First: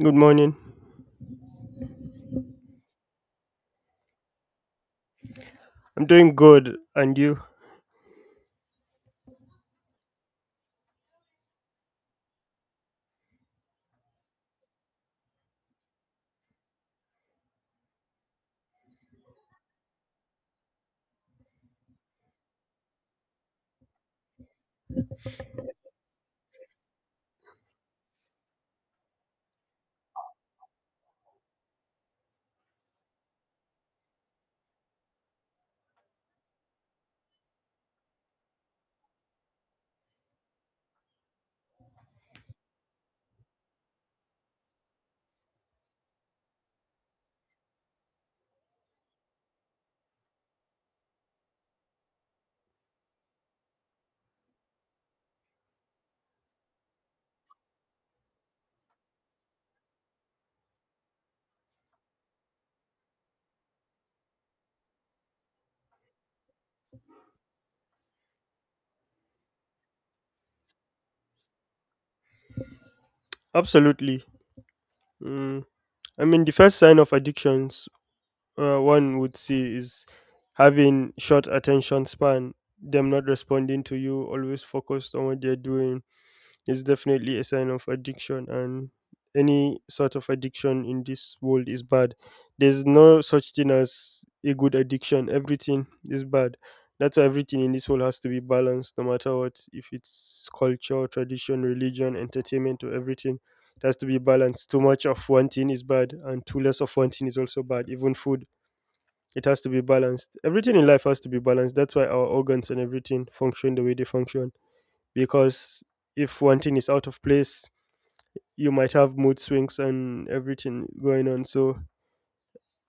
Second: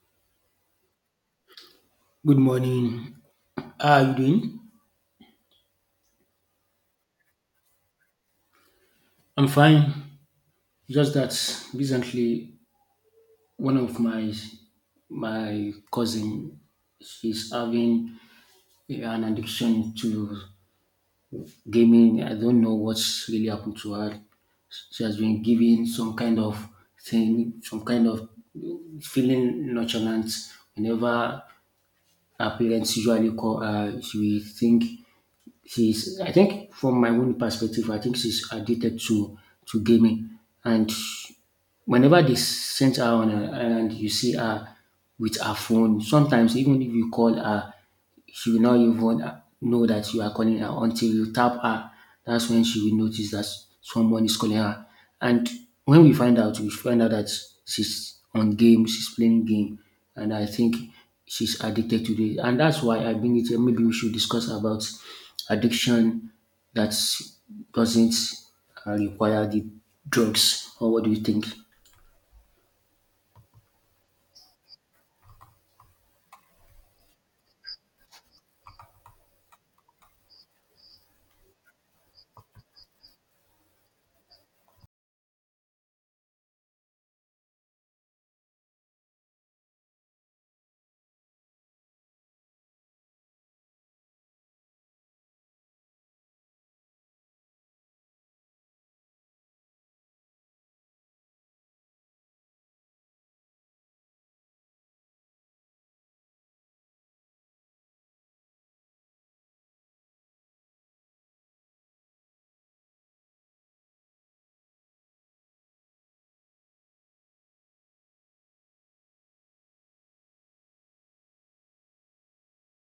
Good morning. Good morning. How are you doing? I'm doing good, and you? I'm fine. Just that recently one of my cousin, she's having an addiction to gaming. I don't know what's really happened to her. She has been given some kind of thing, some kind of feeling nonchalant whenever her parents usually call her, she will think she's, I think from my own perspective, I think she's addicted to gaming. And whenever they send her on a, and you see her with her phone, sometimes even if you call her, she will not even know that you are calling her until you tap her. That's when she will notice that someone is calling her. And when we find out that she's on game, she's playing game, and I think she's addicted to it. And that's why I bring it here. Maybe we should discuss about addiction that doesn't require the drugs. Or what do you think? Absolutely. Mm. I mean, the first sign of addictions one would see is having short attention span, them not responding to you, always focused on what they're doing. It's definitely a sign of addiction, and any sort of addiction in this world is bad. There's no such thing as a good addiction, everything is bad. That's why everything in this world has to be balanced, no matter what, if it's culture, tradition, religion, entertainment, or everything. It has to be balanced. Too much of one thing is bad, and too less of one thing is also bad. Even food, it has to be balanced. Everything in life has to be balanced. That's why our organs and everything function the way they function because if one thing is out of place, you might have mood swings and everything going on. So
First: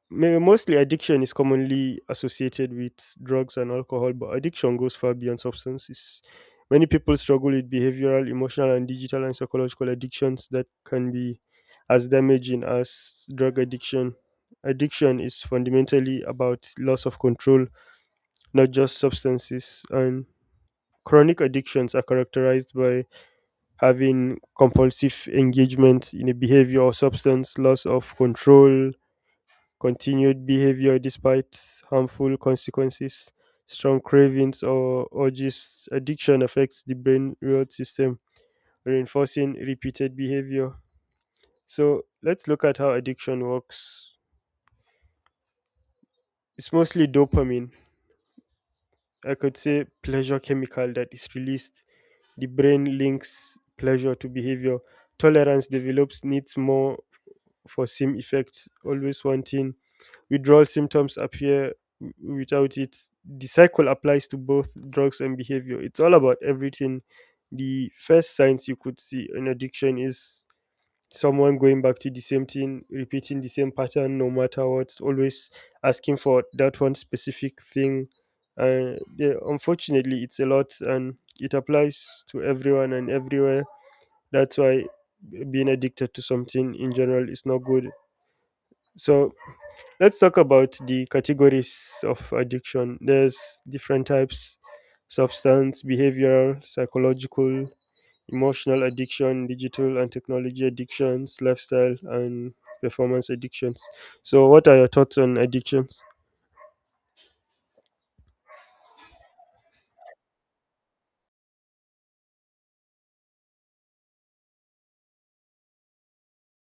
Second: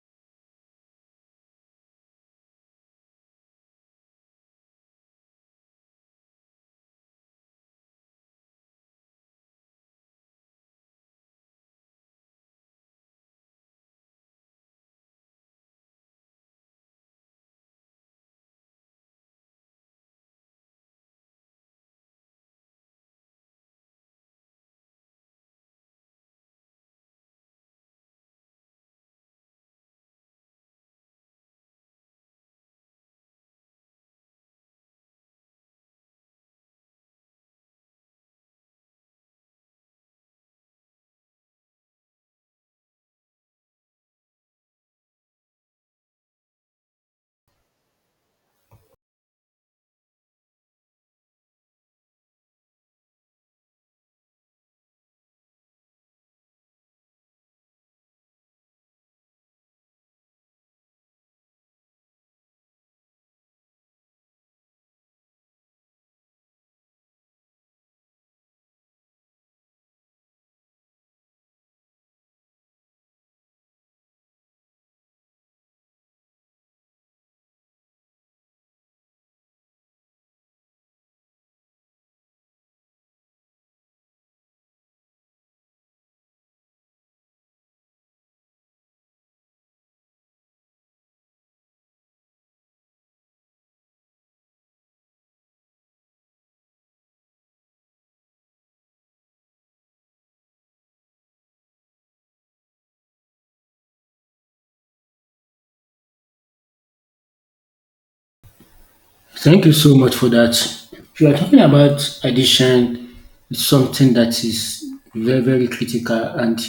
mostly addiction is commonly associated with drugs and alcohol, but addiction goes far beyond substances. Many people struggle with behavioral, emotional, and digital and psychological addictions that can be as damaging as drug addiction. Addiction is fundamentally about loss of control, not just substances. And chronic addictions are characterized by having compulsive engagement in a behavior or substance, loss of control, continued behavior despite harmful consequences, strong cravings or urges. Addiction affects the brain reward system, reinforcing repeated behavior. So let's look at how addiction works. It's mostly dopamine. I could say pleasure chemical that is released. The brain links pleasure to behavior. Tolerance develops, needs more for sim effects, always wanting. Withdrawal symptoms appear without it. The cycle applies to both drugs and behavior, it's all about everything. The first signs you could see in addiction is someone going back to the same thing, repeating the same pattern no matter what, always asking for that one specific thing. And yeah, unfortunately it's a lot and it applies to everyone and everywhere. That's why being addicted to something in general is not good. So let's talk about the categories of addiction. There's different types: substance, behavioral, psychological, emotional addiction, digital and technology addictions, lifestyle, and performance addictions. So, what are your thoughts on addictions? Thank you so much for that. If you are talking about addiction, it's something that is very, very critical. And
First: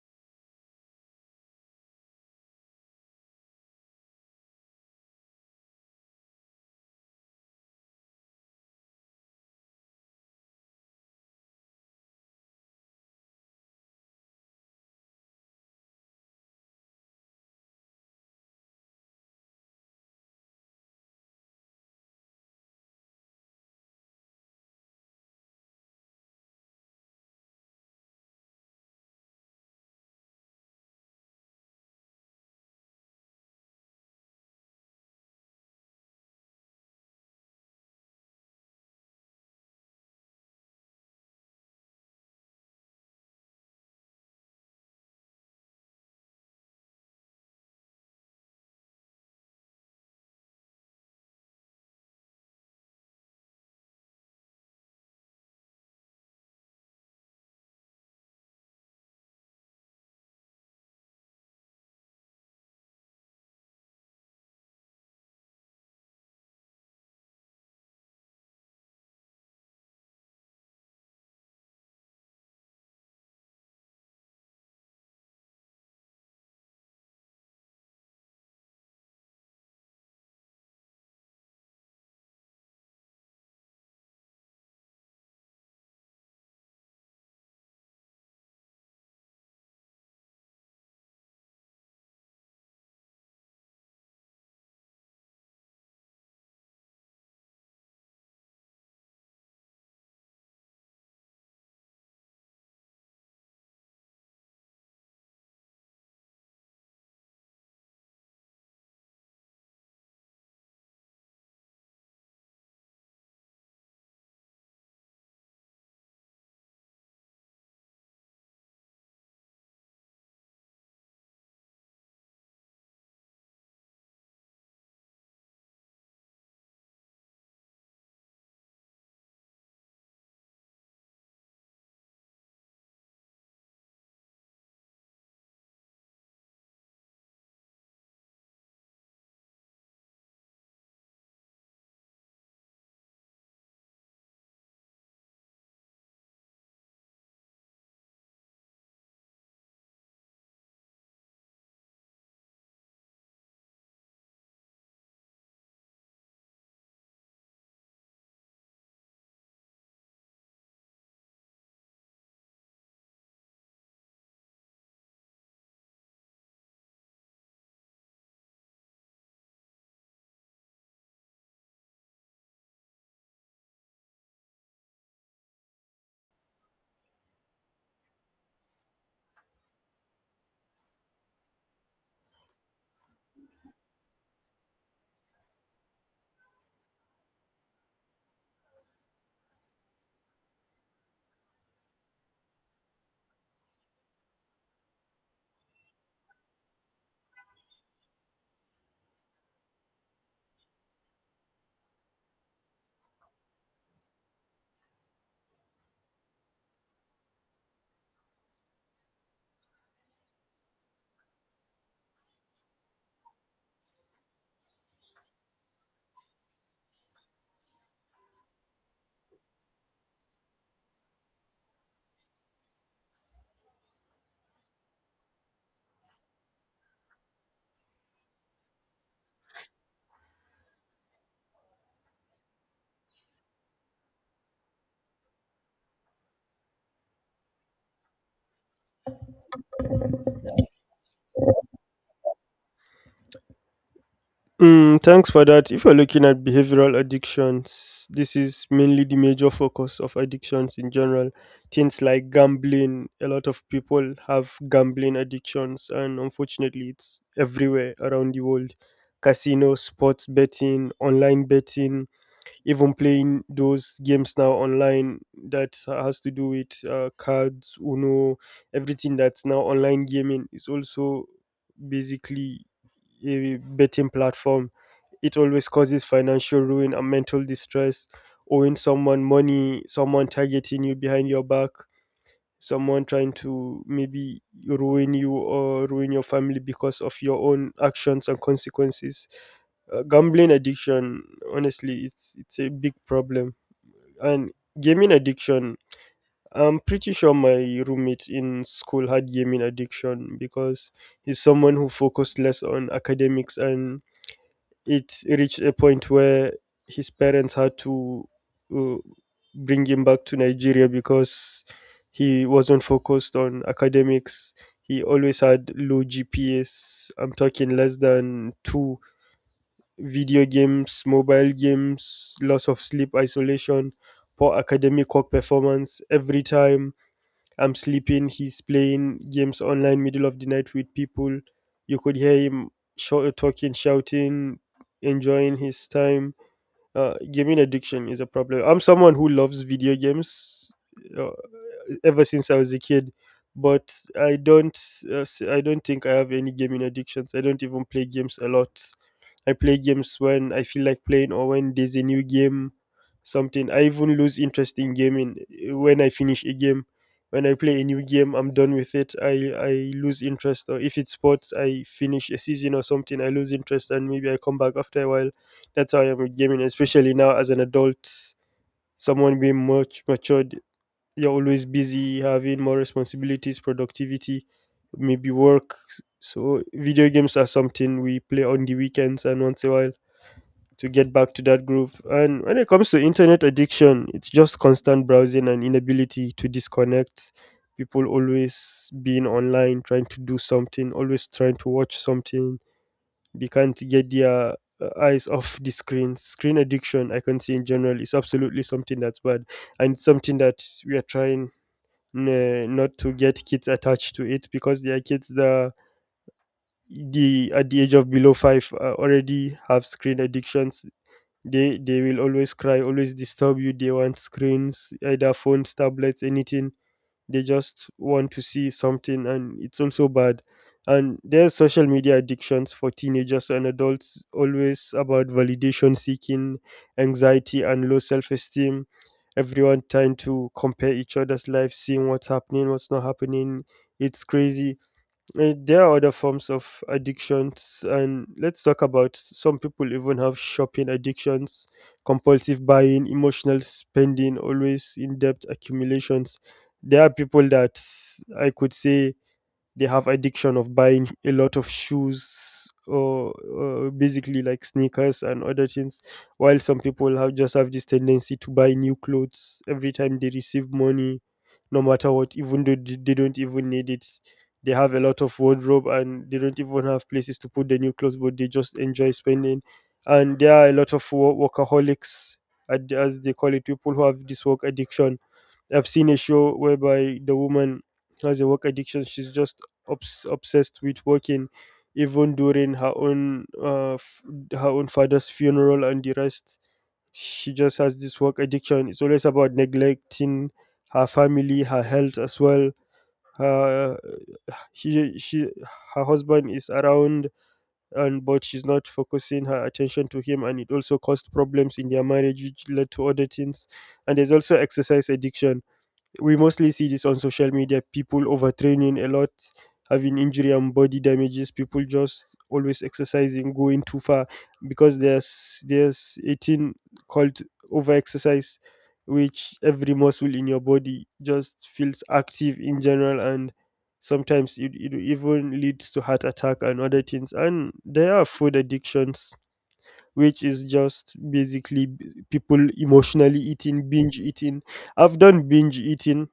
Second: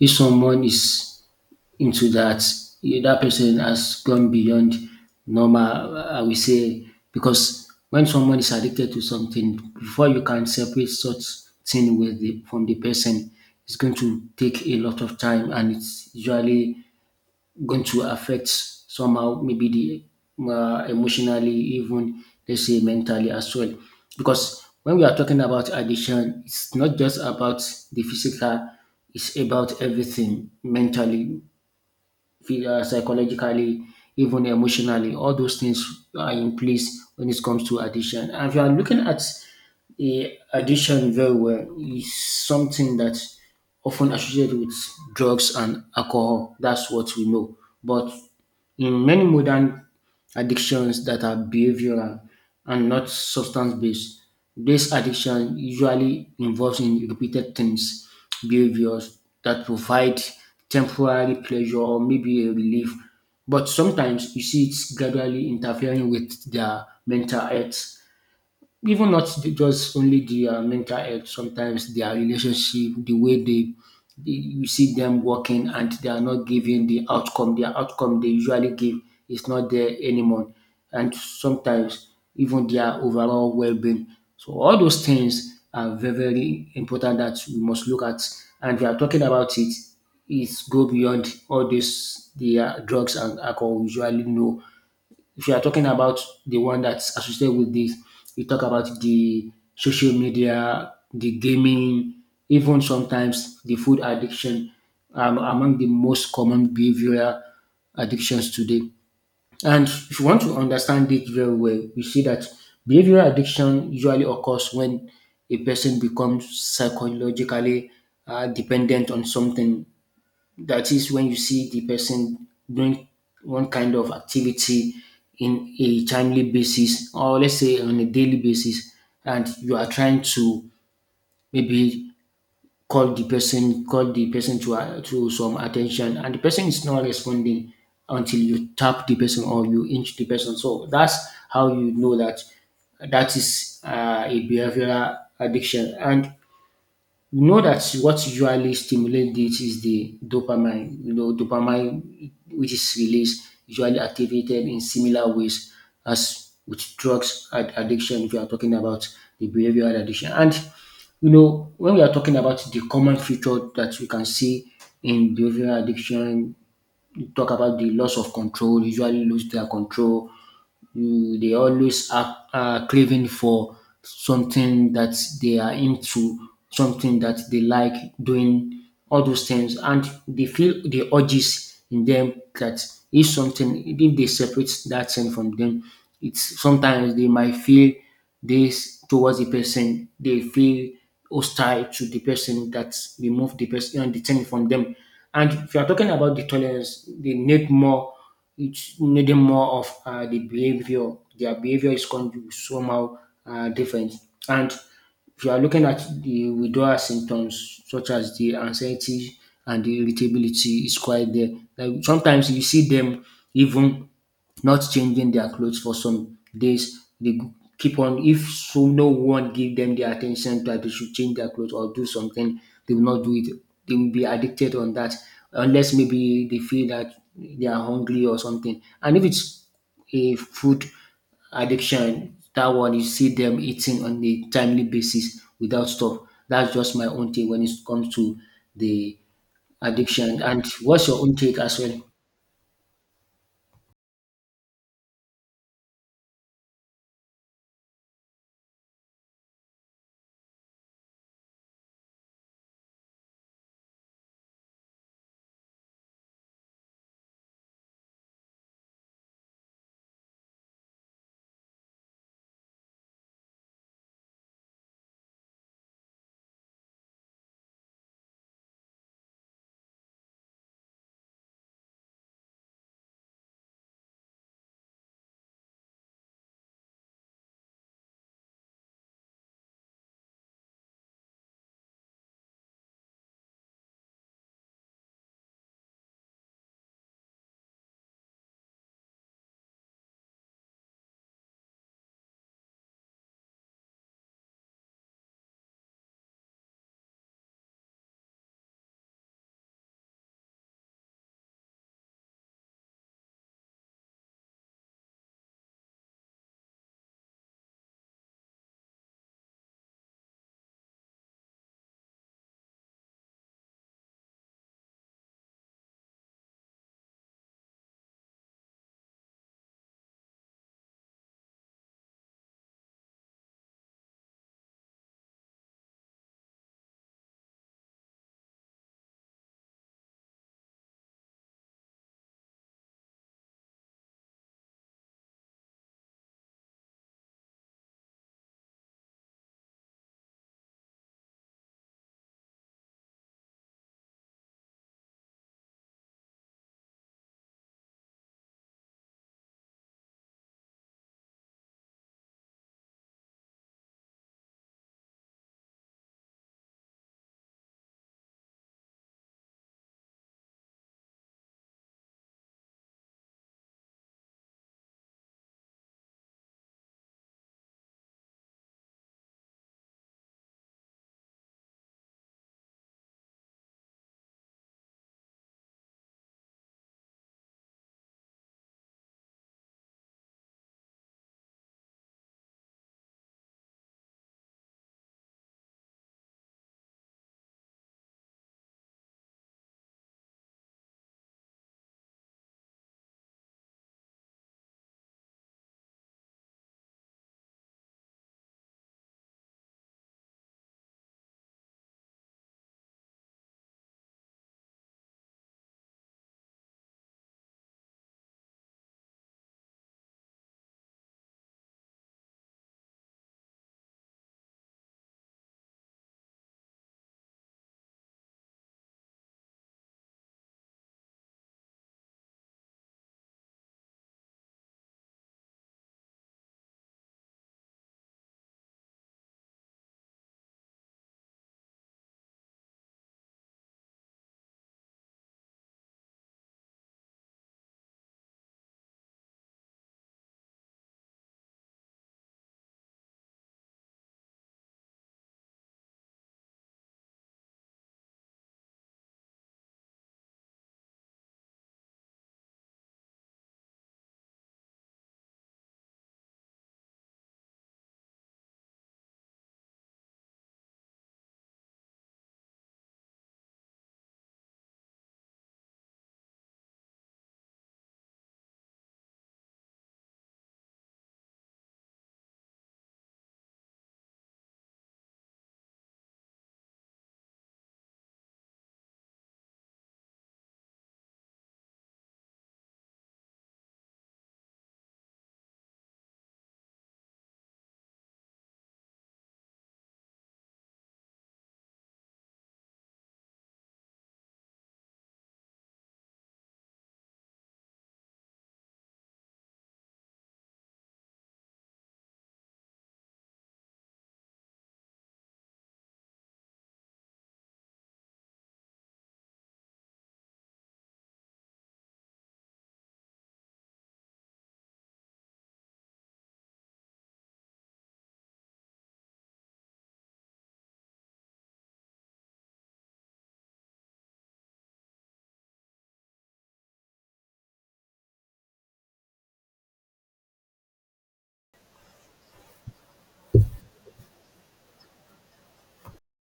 if someone is into that, you know, that person has gone beyond normal, I will say, because when someone is addicted to something, before you can separate such thing with the, from the person, it's going to take a lot of time, and it's usually going to affect somehow, maybe the emotionally, even let's say mentally as well. Because when we are talking about addiction, it's not just about the physical, it's about everything, mentally, psychologically, even emotionally. All those things are in place when it comes to addiction. And if you are looking at the addiction very well, is something that often associated with drugs and alcohol. That's what we know. But in many modern addictions that are behavioral and not substance based. This addiction usually involves in repeated things, behaviors that provide temporary pleasure or maybe a relief. But sometimes you see it's gradually interfering with their mental health, even not just only the mental health, sometimes their relationship, the way they you see them working and they are not giving the outcome, their outcome they usually give is not there anymore. And sometimes even their overall well-being. So all those things are very, very important that we must look at. And we are talking about it, it go beyond all this, the drugs and alcohol we usually know. If you are talking about the one that's associated with this, you talk about the social media, the gaming, even sometimes the food addiction, among the most common behavioral addictions today. And if you want to understand it very well, we see that behavioral addiction usually occurs when a person becomes psychologically dependent on something. That is when you see the person doing one kind of activity in a timely basis, or let's say on a daily basis, and you are trying to maybe call the person to some attention, and the person is not responding until you tap the person or you inch the person. So that's how you know that that is a behavioral addiction. And you know that what usually stimulates this is the dopamine. You know, dopamine, which is released, usually activated in similar ways as with addiction. If you are talking about the behavioral addiction, and you know, when we are talking about the common feature that we can see in behavioral addiction, we talk about the loss of control. Usually lose their control, you, they always are craving for something that they are into, something that they like doing, all those things, and they feel the urges in them that if something, if they separate that thing from them, it's sometimes they might feel this towards the person, they feel hostile to the person that remove the person and the thing from them. And if you are talking about the tolerance, they need more, it's needing more of the behavior. Their behavior is going to be somehow different. And if you are looking at the withdrawal symptoms, such as the anxiety and the irritability, is quite there. Like sometimes you see them even not changing their clothes for some days. They keep on, if so no one give them the attention that they should change their clothes or do something, they will not do it. They will be addicted on that unless maybe they feel that they are hungry or something. And if it's a food addiction, that one you see them eating on a timely basis without stop. That's just my own take when it comes to the addiction. And what's your own take as well? Mm, thanks for that. If you're looking at behavioral addictions, this is mainly the major focus of addictions in general. Things like gambling, a lot of people have gambling addictions, and unfortunately, it's everywhere around the world. Casino, sports betting, online betting, even playing those games now online that has to do with cards, Uno, everything that's now online gaming is also basically a betting platform. It always causes financial ruin and mental distress, owing someone money, someone targeting you behind your back, someone trying to maybe ruin you or ruin your family because of your own actions and consequences. Gambling addiction, honestly it's a big problem. And gaming addiction, I'm pretty sure my roommate in school had gaming addiction because he's someone who focused less on academics, and it reached a point where his parents had to uh, bring him back to Nigeria because he wasn't focused on academics. He always had low GPS. I'm talking less than two. Video games, mobile games, loss of sleep, isolation, poor academic work performance. Every time I'm sleeping, he's playing games online middle of the night with people. You could hear him talking, shouting, enjoying his time. Gaming addiction is a problem. I'm someone who loves video games. Uh, Ever since I was a kid. But I don't, I don't think I have any gaming addictions. I don't even play games a lot. I play games when I feel like playing or when there's a new game, something. I even lose interest in gaming when I finish a game. When I play a new game, I'm done with it. I lose interest. Or if it's sports, I finish a season or something, I lose interest and maybe I come back after a while. That's how I am with gaming, especially now as an adult, someone being much matured. You're always busy, having more responsibilities, productivity, maybe work. So video games are something we play on the weekends and once in a while to get back to that groove. And when it comes to internet addiction, it's just constant browsing and inability to disconnect. People always being online, trying to do something, always trying to watch something, they can't get their eyes off the screen. Screen addiction I can see in general is absolutely something that's bad, and it's something that we are trying not to get kids attached to, it because there are kids that the at the age of below five already have screen addictions. They will always cry, always disturb you. They want screens, either phones, tablets, anything. They just want to see something, and it's also bad. And there's social media addictions for teenagers and adults, always about validation seeking, anxiety, and low self-esteem. Everyone trying to compare each other's lives, seeing what's happening, what's not happening, it's crazy. There are other forms of addictions, and let's talk about, some people even have shopping addictions, compulsive buying, emotional spending, always in debt accumulations. There are people that, I could say, they have addiction of buying a lot of shoes, or basically like sneakers and other things, while some people have just have this tendency to buy new clothes every time they receive money, no matter what. Even though they don't even need it, they have a lot of wardrobe and they don't even have places to put the new clothes, but they just enjoy spending. And there are a lot of workaholics, as they call it, people who have this work addiction. I've seen a show whereby the woman has a work addiction. She's just obsessed with working, even during her own her own father's funeral and the rest. She just has this work addiction. It's always about neglecting her family, her health as well, her, she her husband is around, and but she's not focusing her attention to him, and it also caused problems in their marriage, which led to other things. And there's also exercise addiction. We mostly see this on social media, people overtraining a lot, having injury and body damages. People just always exercising, going too far, because there's a thing called over exercise, which every muscle in your body just feels active in general, and sometimes it even leads to heart attack and other things. And there are food addictions, which is just basically people emotionally eating, binge eating. I've done binge eating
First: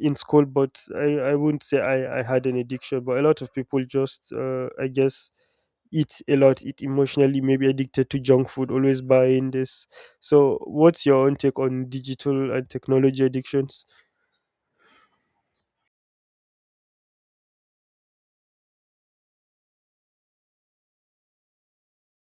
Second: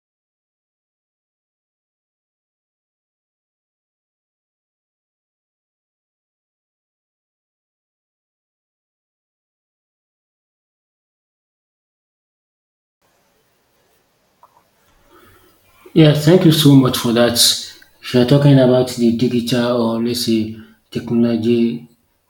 in school, but I wouldn't say I had an addiction, but a lot of people just I guess eat a lot, eat emotionally, maybe addicted to junk food, always buying this. So what's your own take on digital and technology addictions? Yeah, thank you so much for that. If you're talking about the digital, or let's say technology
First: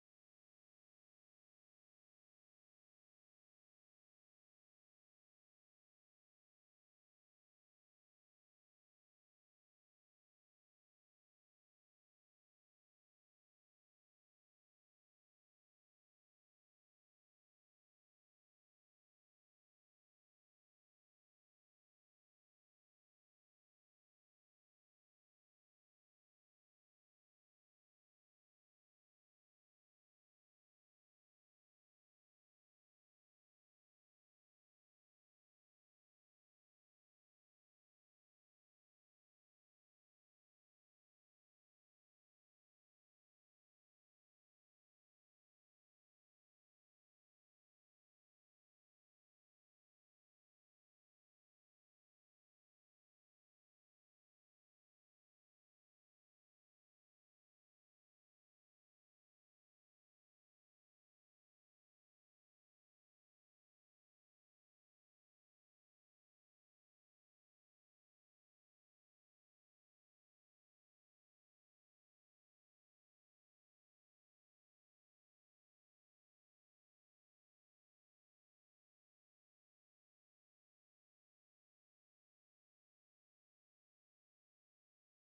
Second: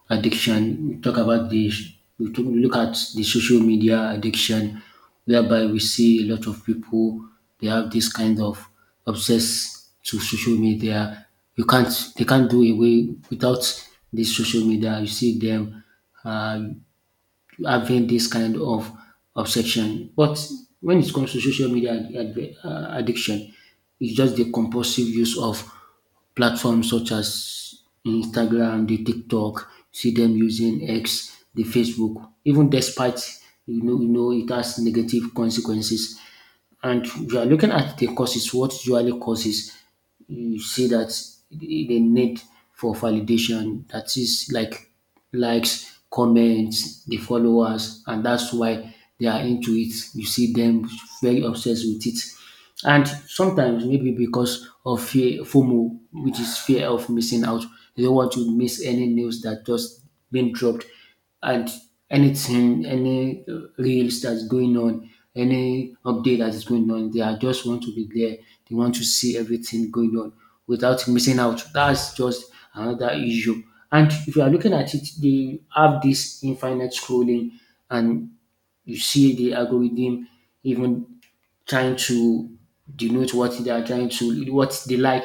addiction, we talk about the look at the social media addiction, whereby we see a lot of people, they have this kind of obsess to social media. You can't they can't do away without this social media. You see them. Uh, Having this kind of obsession. But when it comes to social media addiction, it's just the compulsive use of platforms such as Instagram, the TikTok, see them using X, the Facebook, even despite, you know it has negative consequences. And you are looking at the causes, what usually causes, you see that the need for validation, that is like likes, comments, the followers, and that's why they are into it. You see them very obsessed with it. And sometimes maybe because of fear, FOMO, which is fear of missing out. You don't want to miss any news that just been dropped, and anything, any reels that's going on, any update that is going on. They are just want to be there. They want to see everything going on without missing out. That's just another issue. And if you are looking at it, they have this infinite scrolling, and you see the algorithm even trying to denote what they are trying to, what they like,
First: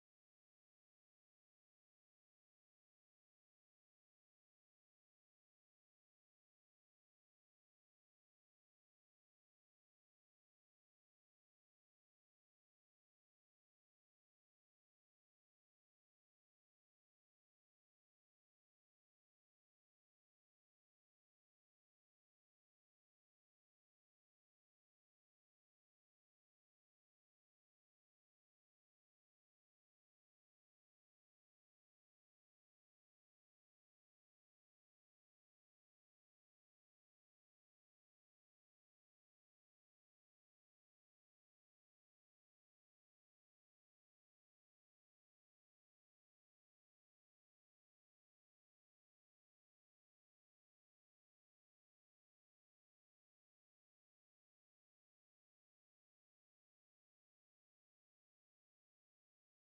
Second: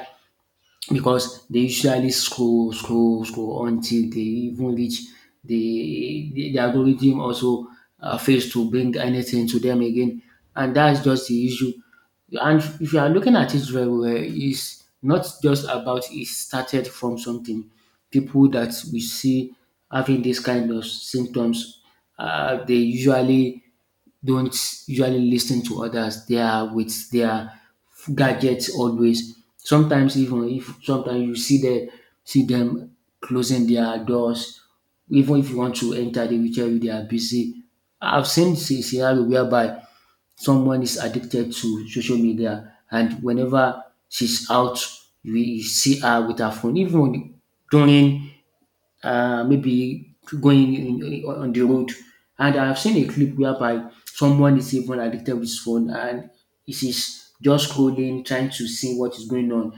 because they usually scroll until they even reach the algorithm also fails to bring anything to them again. And that's just the issue. And if you are looking at it very well, it's not just about it, started from something. People that we see having this kind of symptoms, they usually don't usually listen to others. They are with their gadgets always. Sometimes even if sometimes you see them see them closing their doors. Even if you want to enter, they will tell you they are busy. I've seen scenario whereby someone is addicted to social media, and whenever she's out, we see her with her phone. Even during maybe going in, on the road. And I've seen a clip whereby someone is even addicted with his phone and it is just scrolling, trying to see what is going on.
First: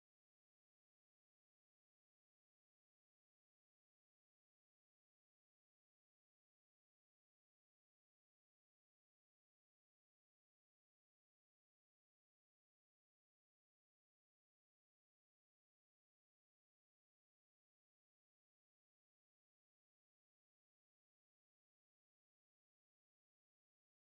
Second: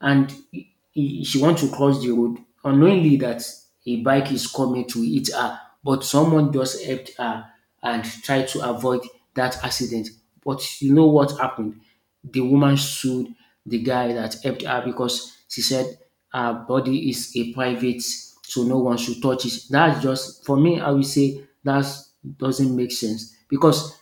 And she wants to cross the road, unknowingly that a bike is coming to hit her, but someone just helped her and tried to avoid that accident. But you know what happened? The woman sued the guy that helped her because she said her body is a private, so no one should touch it. That's just for me. I will say that doesn't make sense because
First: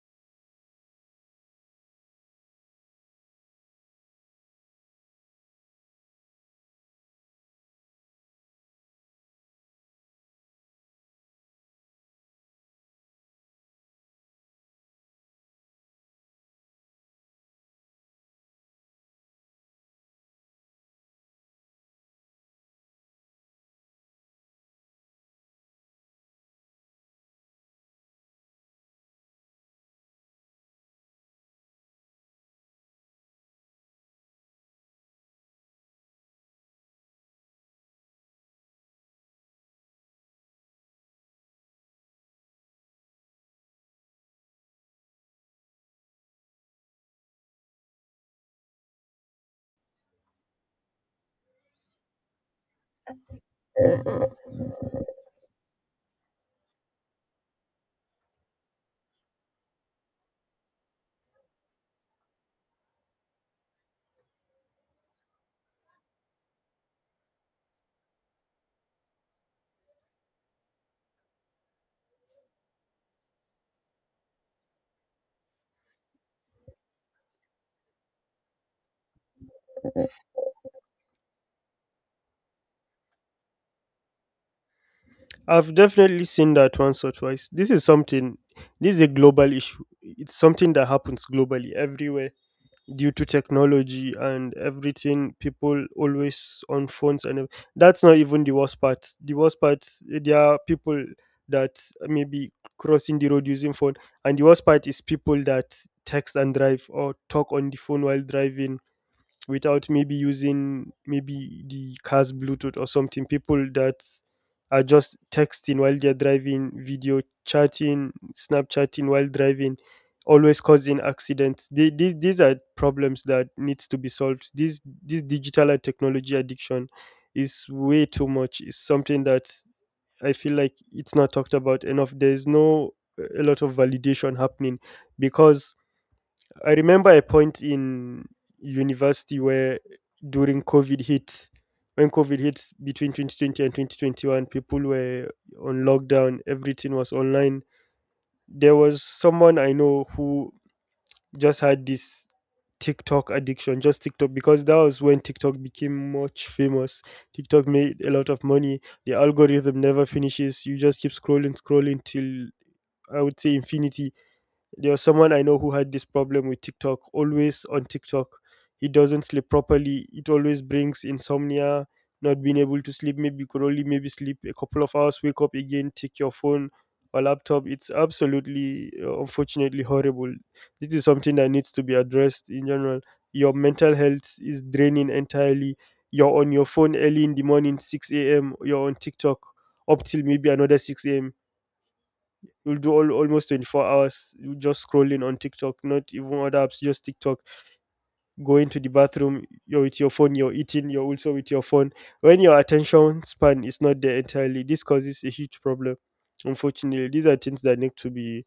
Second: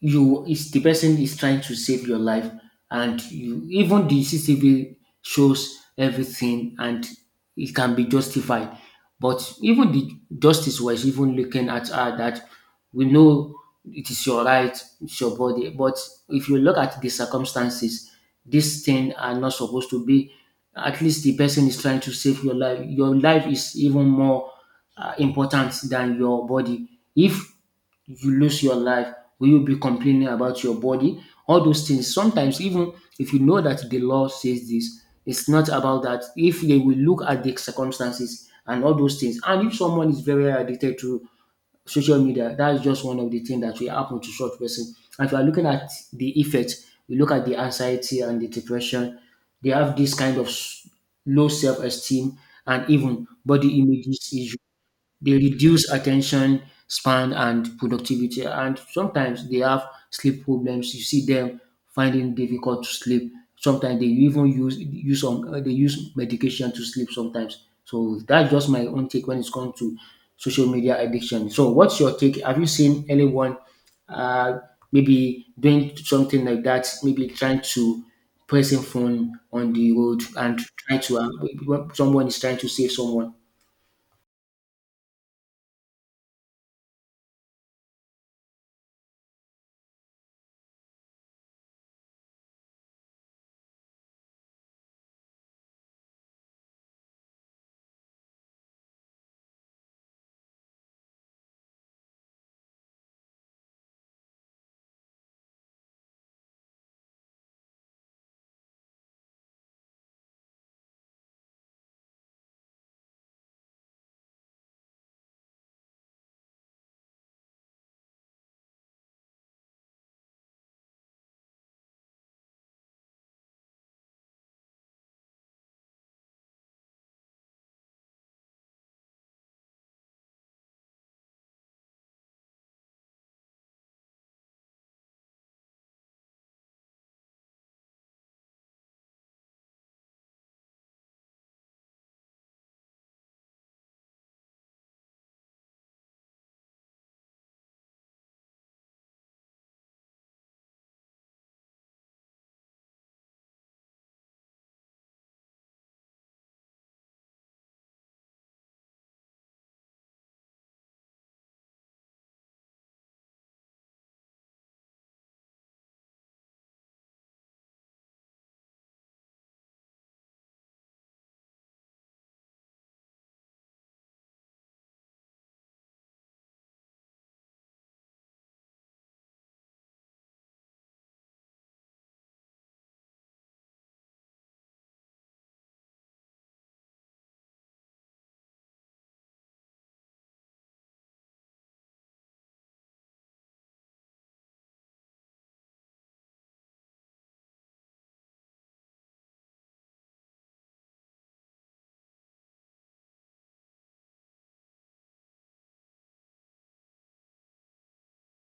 you is the person is trying to save your life, and you, even the CCTV shows everything and it can be justified, but even the justice was even looking at her that we know it is your right, it's your body, but if you look at the circumstances, these things are not supposed to be. At least the person is trying to save your life. Your life is even more important than your body. if if you lose your life, will you be complaining about your body? All those things. Sometimes, even if you know that the law says this, it's not about that. If they will look at the circumstances and all those things, and if someone is very addicted to social media, that is just one of the things that will happen to such person. And if you are looking at the effect, we look at the anxiety and the depression, they have this kind of low self-esteem and even body image is, they reduce attention span and productivity, and sometimes they have sleep problems. You see them finding difficult to sleep. Sometimes they even use some, they use medication to sleep sometimes. So that's just my own take when it's come to social media addiction. So what's your take? Have you seen anyone uh maybe doing something like that, maybe trying to pressing phone on the road and try to someone is trying to save someone? I've definitely seen that once or twice. This is something, this is a global issue, it's something that happens globally everywhere due to technology and everything, people always on phones and that's not even the worst part. The worst part, eh, there are people that maybe crossing the road using phone, and the worst part is people that text and drive or talk on the phone while driving without maybe using maybe the car's Bluetooth or something. People that are just texting while they're driving, video chatting, Snapchatting while driving, always causing accidents. They, these are problems that needs to be solved. This digital and technology addiction is way too much. It's something that I feel like it's not talked about enough. There's no a lot of validation happening because I remember a point in university where during COVID hit, when COVID hit between 2020 and 2021, people were on lockdown, everything was online. There was someone I know who just had this TikTok addiction, just TikTok, because that was when TikTok became much famous. TikTok made a lot of money. The algorithm never finishes. You just keep scrolling, scrolling till I would say infinity. There was someone I know who had this problem with TikTok, always on TikTok. He doesn't sleep properly. It always brings insomnia, not being able to sleep. Maybe you could only maybe sleep a couple of hours, wake up again, take your phone or laptop. It's absolutely, unfortunately, horrible. This is something that needs to be addressed in general. Your mental health is draining entirely. You're on your phone early in the morning, 6 a.m. You're on TikTok up till maybe another 6 a.m. You'll do all, almost 24 hours you just scrolling on TikTok, not even other apps, just TikTok. Going to the bathroom, you're with your phone, you're eating, you're also with your phone. When your attention span is not there entirely, this causes a huge problem. Unfortunately, these are things that need to be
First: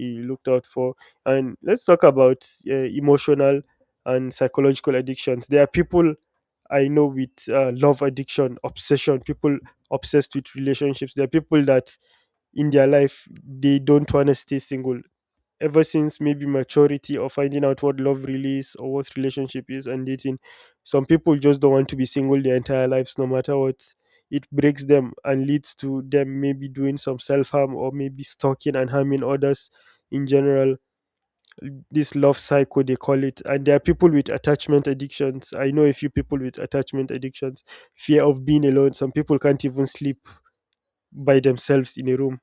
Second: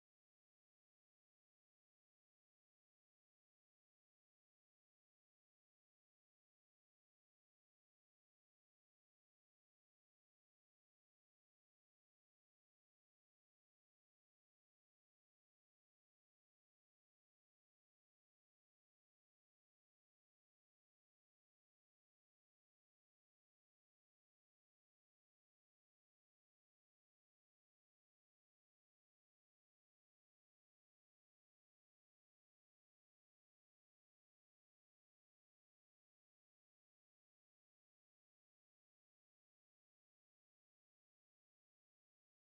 looked out for. And let's talk about emotional and psychological addictions. There are people I know with love addiction, obsession, people obsessed with relationships. There are people that in their life they don't want to stay single ever since maybe maturity or finding out what love really is or what relationship is and dating. Some people just don't want to be single their entire lives, no matter what. It breaks them and leads to them maybe doing some self-harm or maybe stalking and harming others. In general, this love cycle they call it, and there are people with attachment addictions. I know a few people with attachment addictions, fear of being alone. Some people can't even sleep by themselves in a room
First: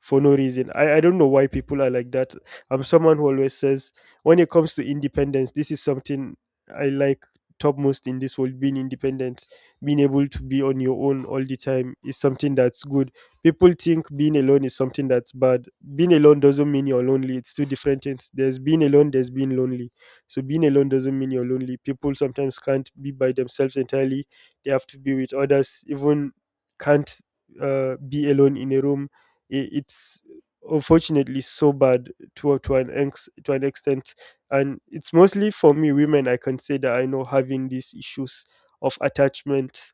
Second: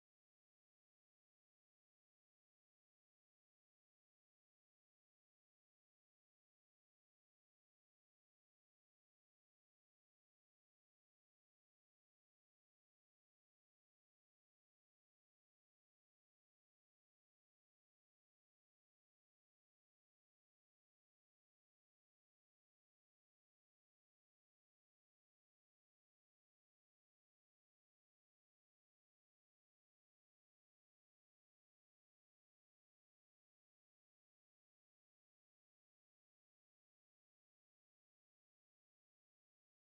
for no reason. I don't know why people are like that. I'm someone who always says, when it comes to independence, this is something I like topmost in this world. Being independent, being able to be on your own all the time is something that's good. People think being alone is something that's bad. Being alone doesn't mean you're lonely, it's two different things. There's being alone, there's being lonely. So being alone doesn't mean you're lonely. People sometimes can't be by themselves entirely, they have to be with others, even can't be alone in a room. It's unfortunately so bad to an extent, and it's mostly for me women I consider I know having these issues of attachment.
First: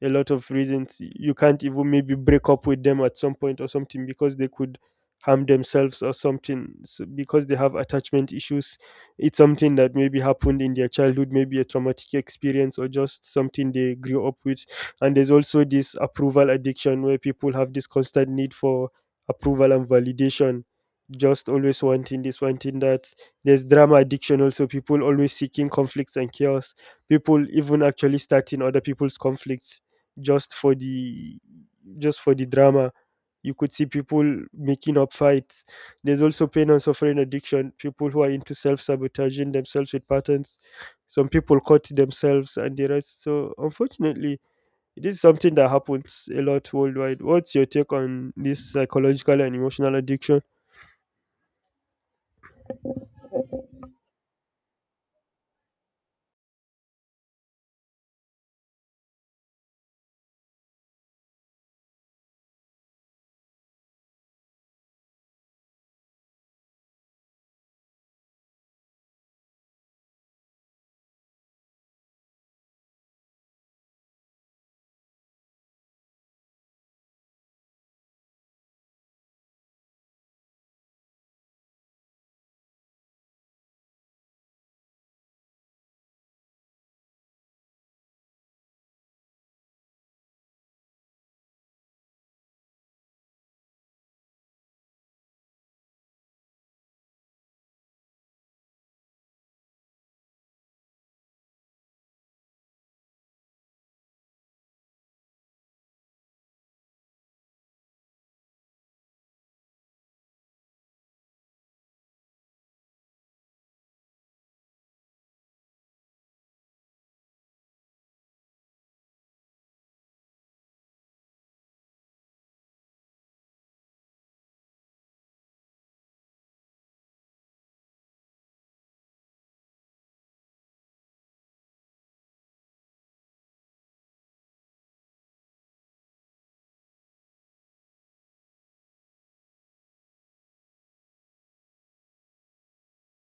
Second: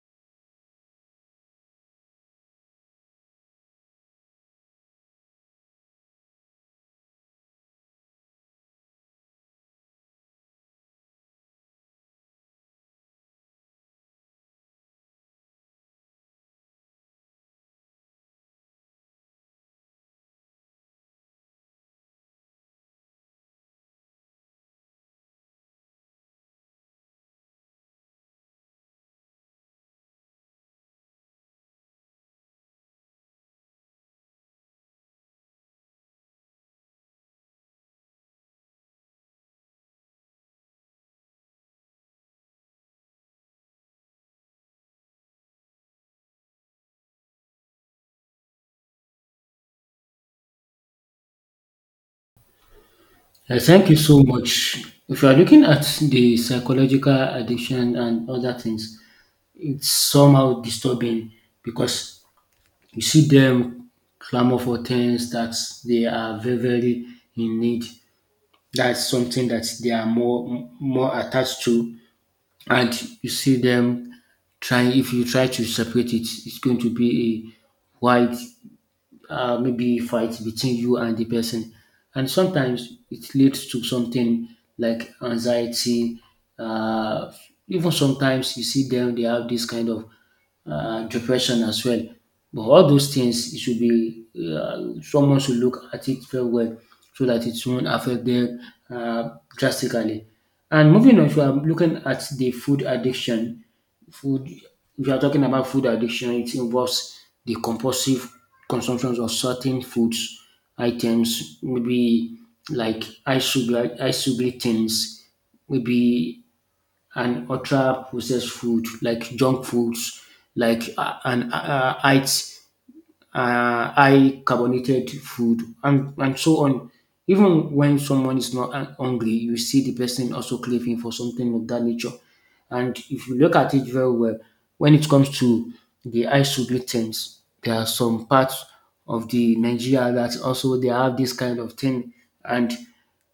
A lot of reasons you can't even maybe break up with them at some point or something, because they could harm themselves or something. So because they have attachment issues, it's something that maybe happened in their childhood, maybe a traumatic experience or just something they grew up with. And there's also this approval addiction where people have this constant need for approval and validation, just always wanting this, wanting that. There's drama addiction also, people always seeking conflicts and chaos, people even actually starting other people's conflicts just for the just for the drama. You could see people making up fights. There's also pain and suffering addiction, people who are into self sabotaging themselves with patterns. Some people cut themselves and the rest. So, unfortunately, it is something that happens a lot worldwide. What's your take on this psychological and emotional addiction? Thank you so much. If you are looking at the psychological addiction and other things, it's somehow disturbing because you see them clamor for things that they are very, very in need. That's something that they are more attached to, and you see them trying. If you try to separate it, it's going to be a wide maybe fight between you and the person. And sometimes it leads to something like anxiety. Uh, Even sometimes you see them, they have this kind of depression as well. But all those things, it should be someone should look at it very well so that it won't affect them uh, drastically. And moving on, if you are looking at the food addiction, Food, if you are talking about food addiction, it involves the compulsive consumption of certain foods, items, maybe like high sugar, high sugar things, maybe an ultra processed food like junk foods, like an height high carbonated food and so on. Even when someone is not hungry, you see the person also craving for something of that nature. And if you look at it very well, when it comes to the isoglutens, there are some parts of the Nigeria that also they have this kind of thing. And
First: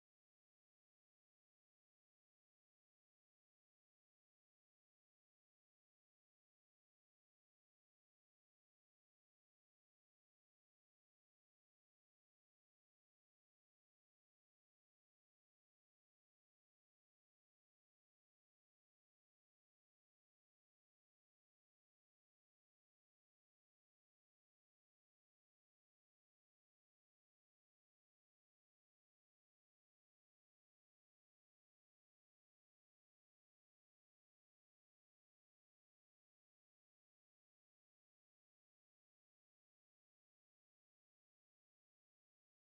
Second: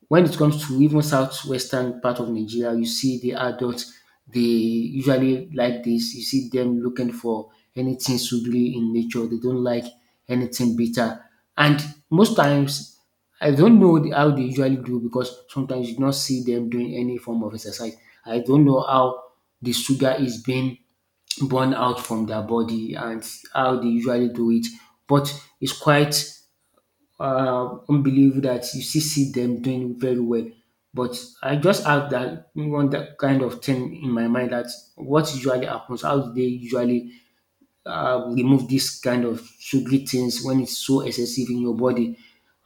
when it comes to even southwestern part of Nigeria, you see the adults, they usually like this. You see them looking for anything sugary in nature. They don't like anything bitter. And most times, I don't know how they usually do because sometimes you do not see them doing any form of exercise. I don't know how the sugar is being burn out from their body and how they usually do it. But it's quite unbelievable that you still see them doing very well. But I just have that one that kind of thing in my mind that what usually happens, how do they usually remove this kind of sugary things when it's so excessive in your body?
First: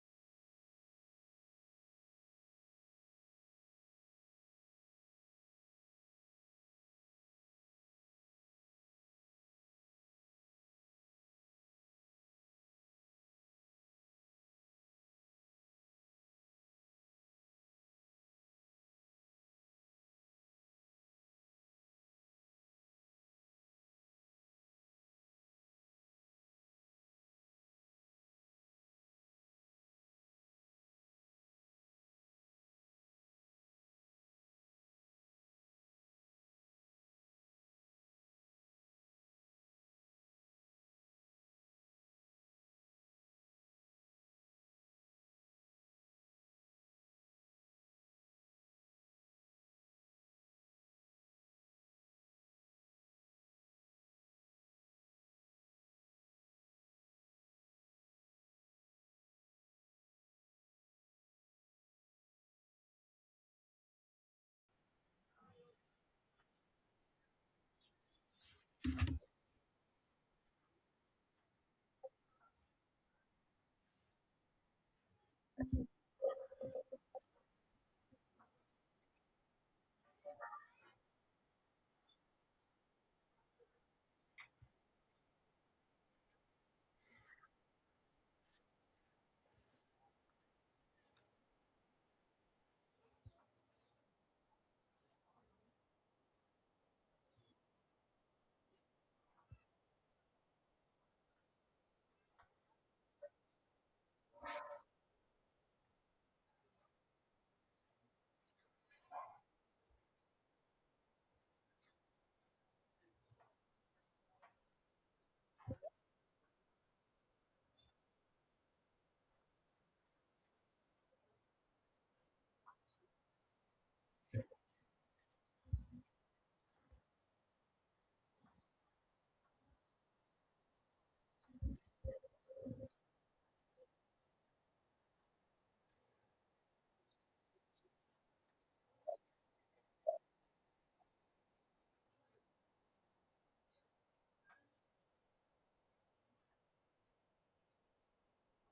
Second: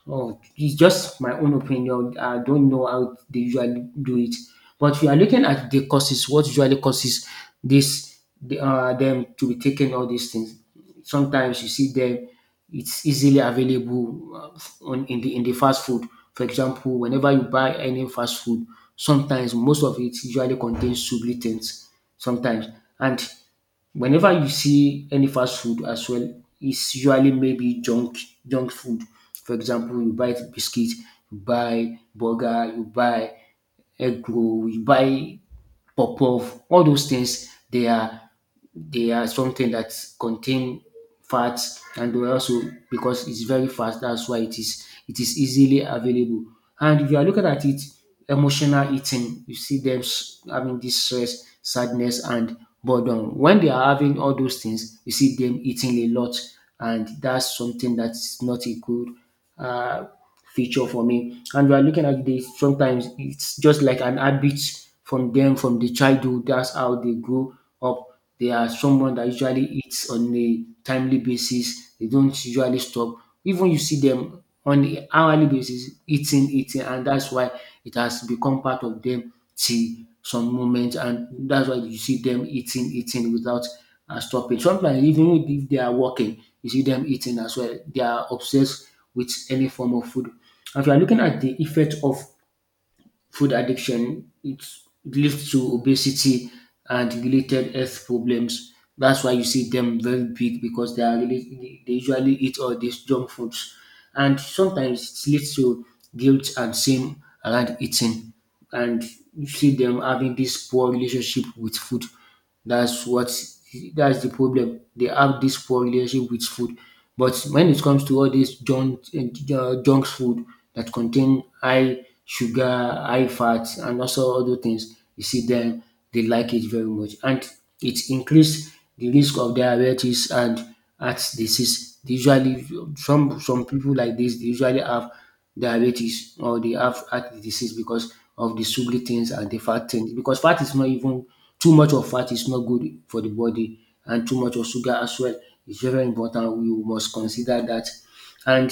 Oh, it's just my own opinion. I don't know how they usually do it, but we are looking at the causes. What usually causes them to be taking all these things? Sometimes you see them; it's easily available on in the fast food. For example, whenever you buy any fast food, sometimes most of it usually contains sugar sometimes and whenever you see any fast food as well, it's usually maybe junk food. For example, you buy biscuit, you buy burger, you buy egg roll, you buy puff, all those things they are something that contain fats, and they also, because it's very fast, that's why it is easily available. And if you are looking at it, emotional eating, you see them having this stress, sadness, and boredom. When they are having all those things, you see them eating a lot, and that's something that's not a good uh, feature for me. And we are looking at this, sometimes it's just like an habit from them from the childhood. That's how they grow up. They are someone that usually eats on a timely basis. They don't usually stop. Even you see them on an hourly basis eating, eating, and that's why it has become part of them till some moment, and that's why you see them eating, eating without stopping. Sometimes even if they are working, you see them eating as well. They are obsessed with any form of food. If you are looking at the effect of food addiction, it leads to obesity and related health problems. That's why you see them very big, because they are really they usually eat all these junk foods, and sometimes it leads to guilt and shame around eating, and you see them having this poor relationship with food. That's what that's the problem. They have this poor relationship with food. But when it comes to all this junk food that contain high sugar, high fat, and also other things, you see them they like it very much, and it increase the risk of diabetes and heart disease. They usually some people like this they usually have diabetes or they have heart disease because of the sugary things and the fat things. Because fat is not even too much of fat is not good for the body, and too much of sugar as well is very important. We must consider that. And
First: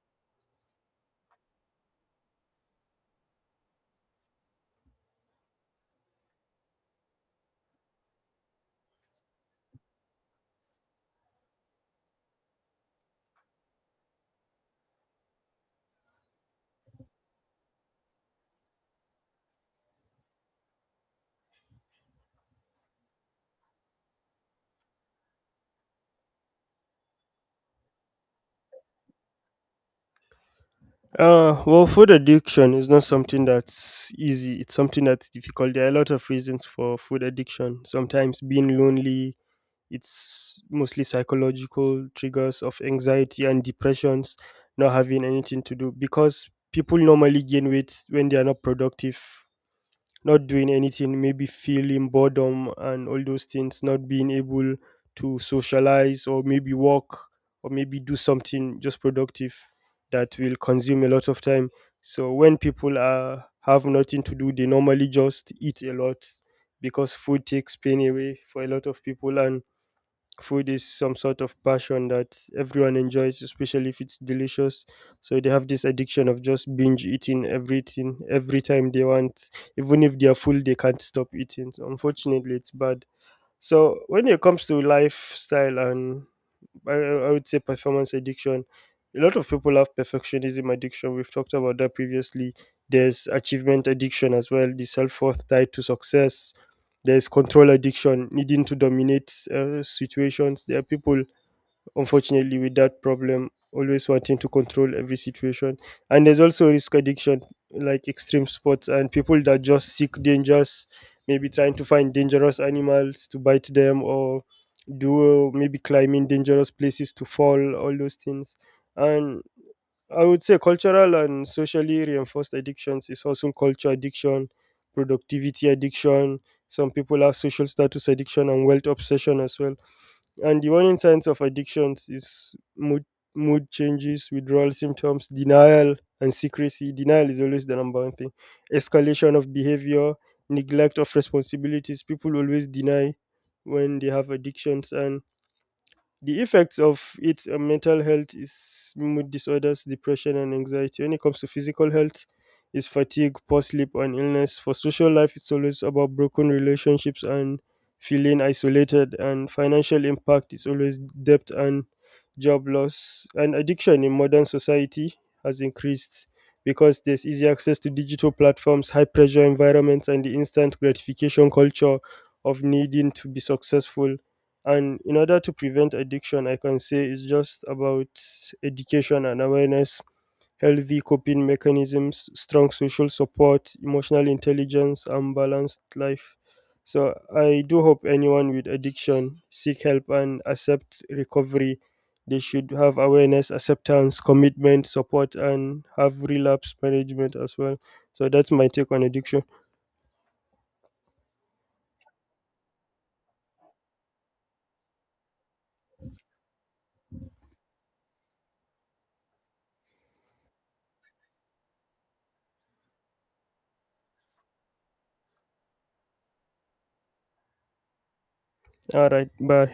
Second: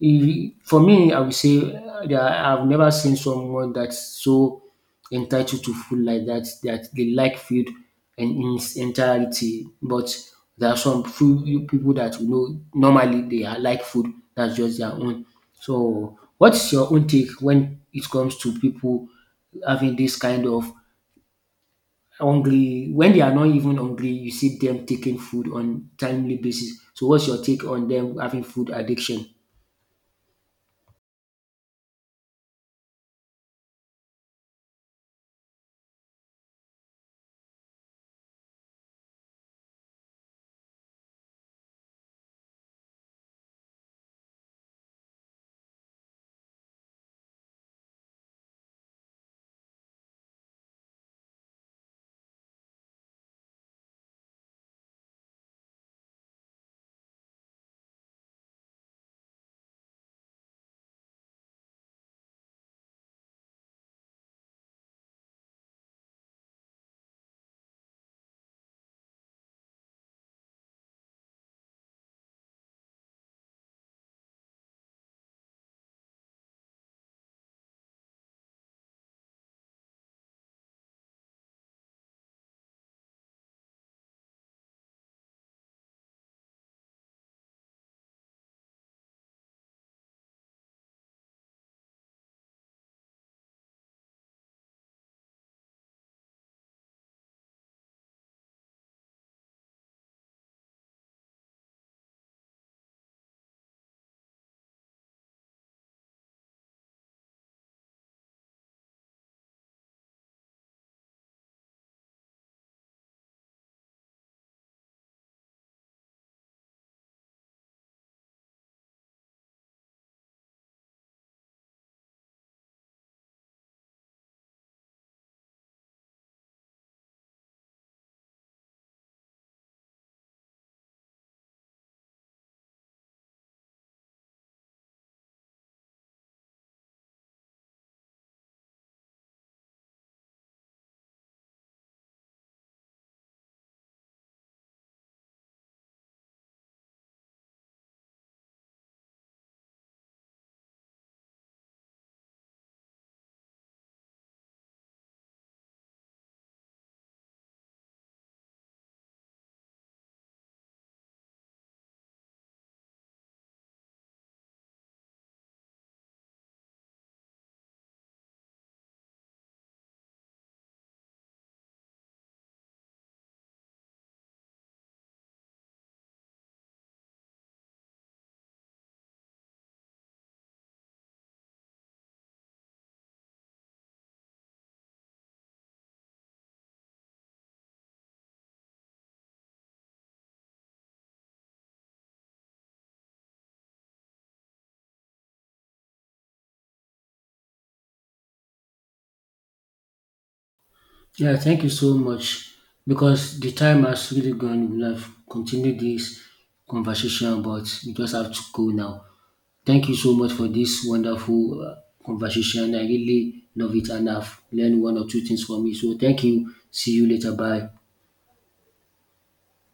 for me, I would say that I've never seen someone that's so entitled to food like that, that they like food and in its entirety. But there are some few people that you know normally they are like food, that's just their own. So what is your own take when it comes to people having this kind of hungry when they are not even hungry, you see them taking food on timely basis. So what's your take on them having food addiction? Well, food addiction is not something that's easy. It's something that's difficult. There are a lot of reasons for food addiction. Sometimes being lonely, it's mostly psychological triggers of anxiety and depressions, not having anything to do, because people normally gain weight when they are not productive, not doing anything, maybe feeling boredom and all those things, not being able to socialize or maybe walk or maybe do something just productive that will consume a lot of time. So when people are have nothing to do, they normally just eat a lot, because food takes pain away for a lot of people. And food is some sort of passion that everyone enjoys, especially if it's delicious. So they have this addiction of just binge eating everything every time they want. Even if they are full, they can't stop eating. So unfortunately, it's bad. So when it comes to lifestyle, and I would say performance addiction. A lot of people have perfectionism addiction. We've talked about that previously. There's achievement addiction as well, the self worth tied to success. There's control addiction, needing to dominate situations. There are people unfortunately with that problem always wanting to control every situation. And there's also risk addiction, like extreme sports and people that just seek dangers, maybe trying to find dangerous animals to bite them, or do maybe climbing dangerous places to fall, all those things. And I would say cultural and socially reinforced addictions is also culture addiction, productivity addiction. Some people have social status addiction and wealth obsession as well. And the warning signs of addictions is mood changes, withdrawal symptoms, denial, and secrecy. Denial is always the number one thing. Escalation of behavior, neglect of responsibilities. People always deny when they have addictions. And the effects of it on mental health is mood disorders, depression, and anxiety. When it comes to physical health, is fatigue, poor sleep, and illness. For social life, it's always about broken relationships and feeling isolated. And financial impact is always debt and job loss. And addiction in modern society has increased because there's easy access to digital platforms, high pressure environments, and the instant gratification culture of needing to be successful. And in order to prevent addiction, I can say it's just about education and awareness, healthy coping mechanisms, strong social support, emotional intelligence, and balanced life. So I do hope anyone with addiction seek help and accept recovery. They should have awareness, acceptance, commitment, support, and have relapse management as well. So that's my take on addiction. Yeah, thank you so much, because the time has really gone. We have continued this conversation, but we just have to go now. Thank you so much for this wonderful conversation. I really love it, and I've learned one or two things from you. So, thank you. See you later. Bye. All right, bye.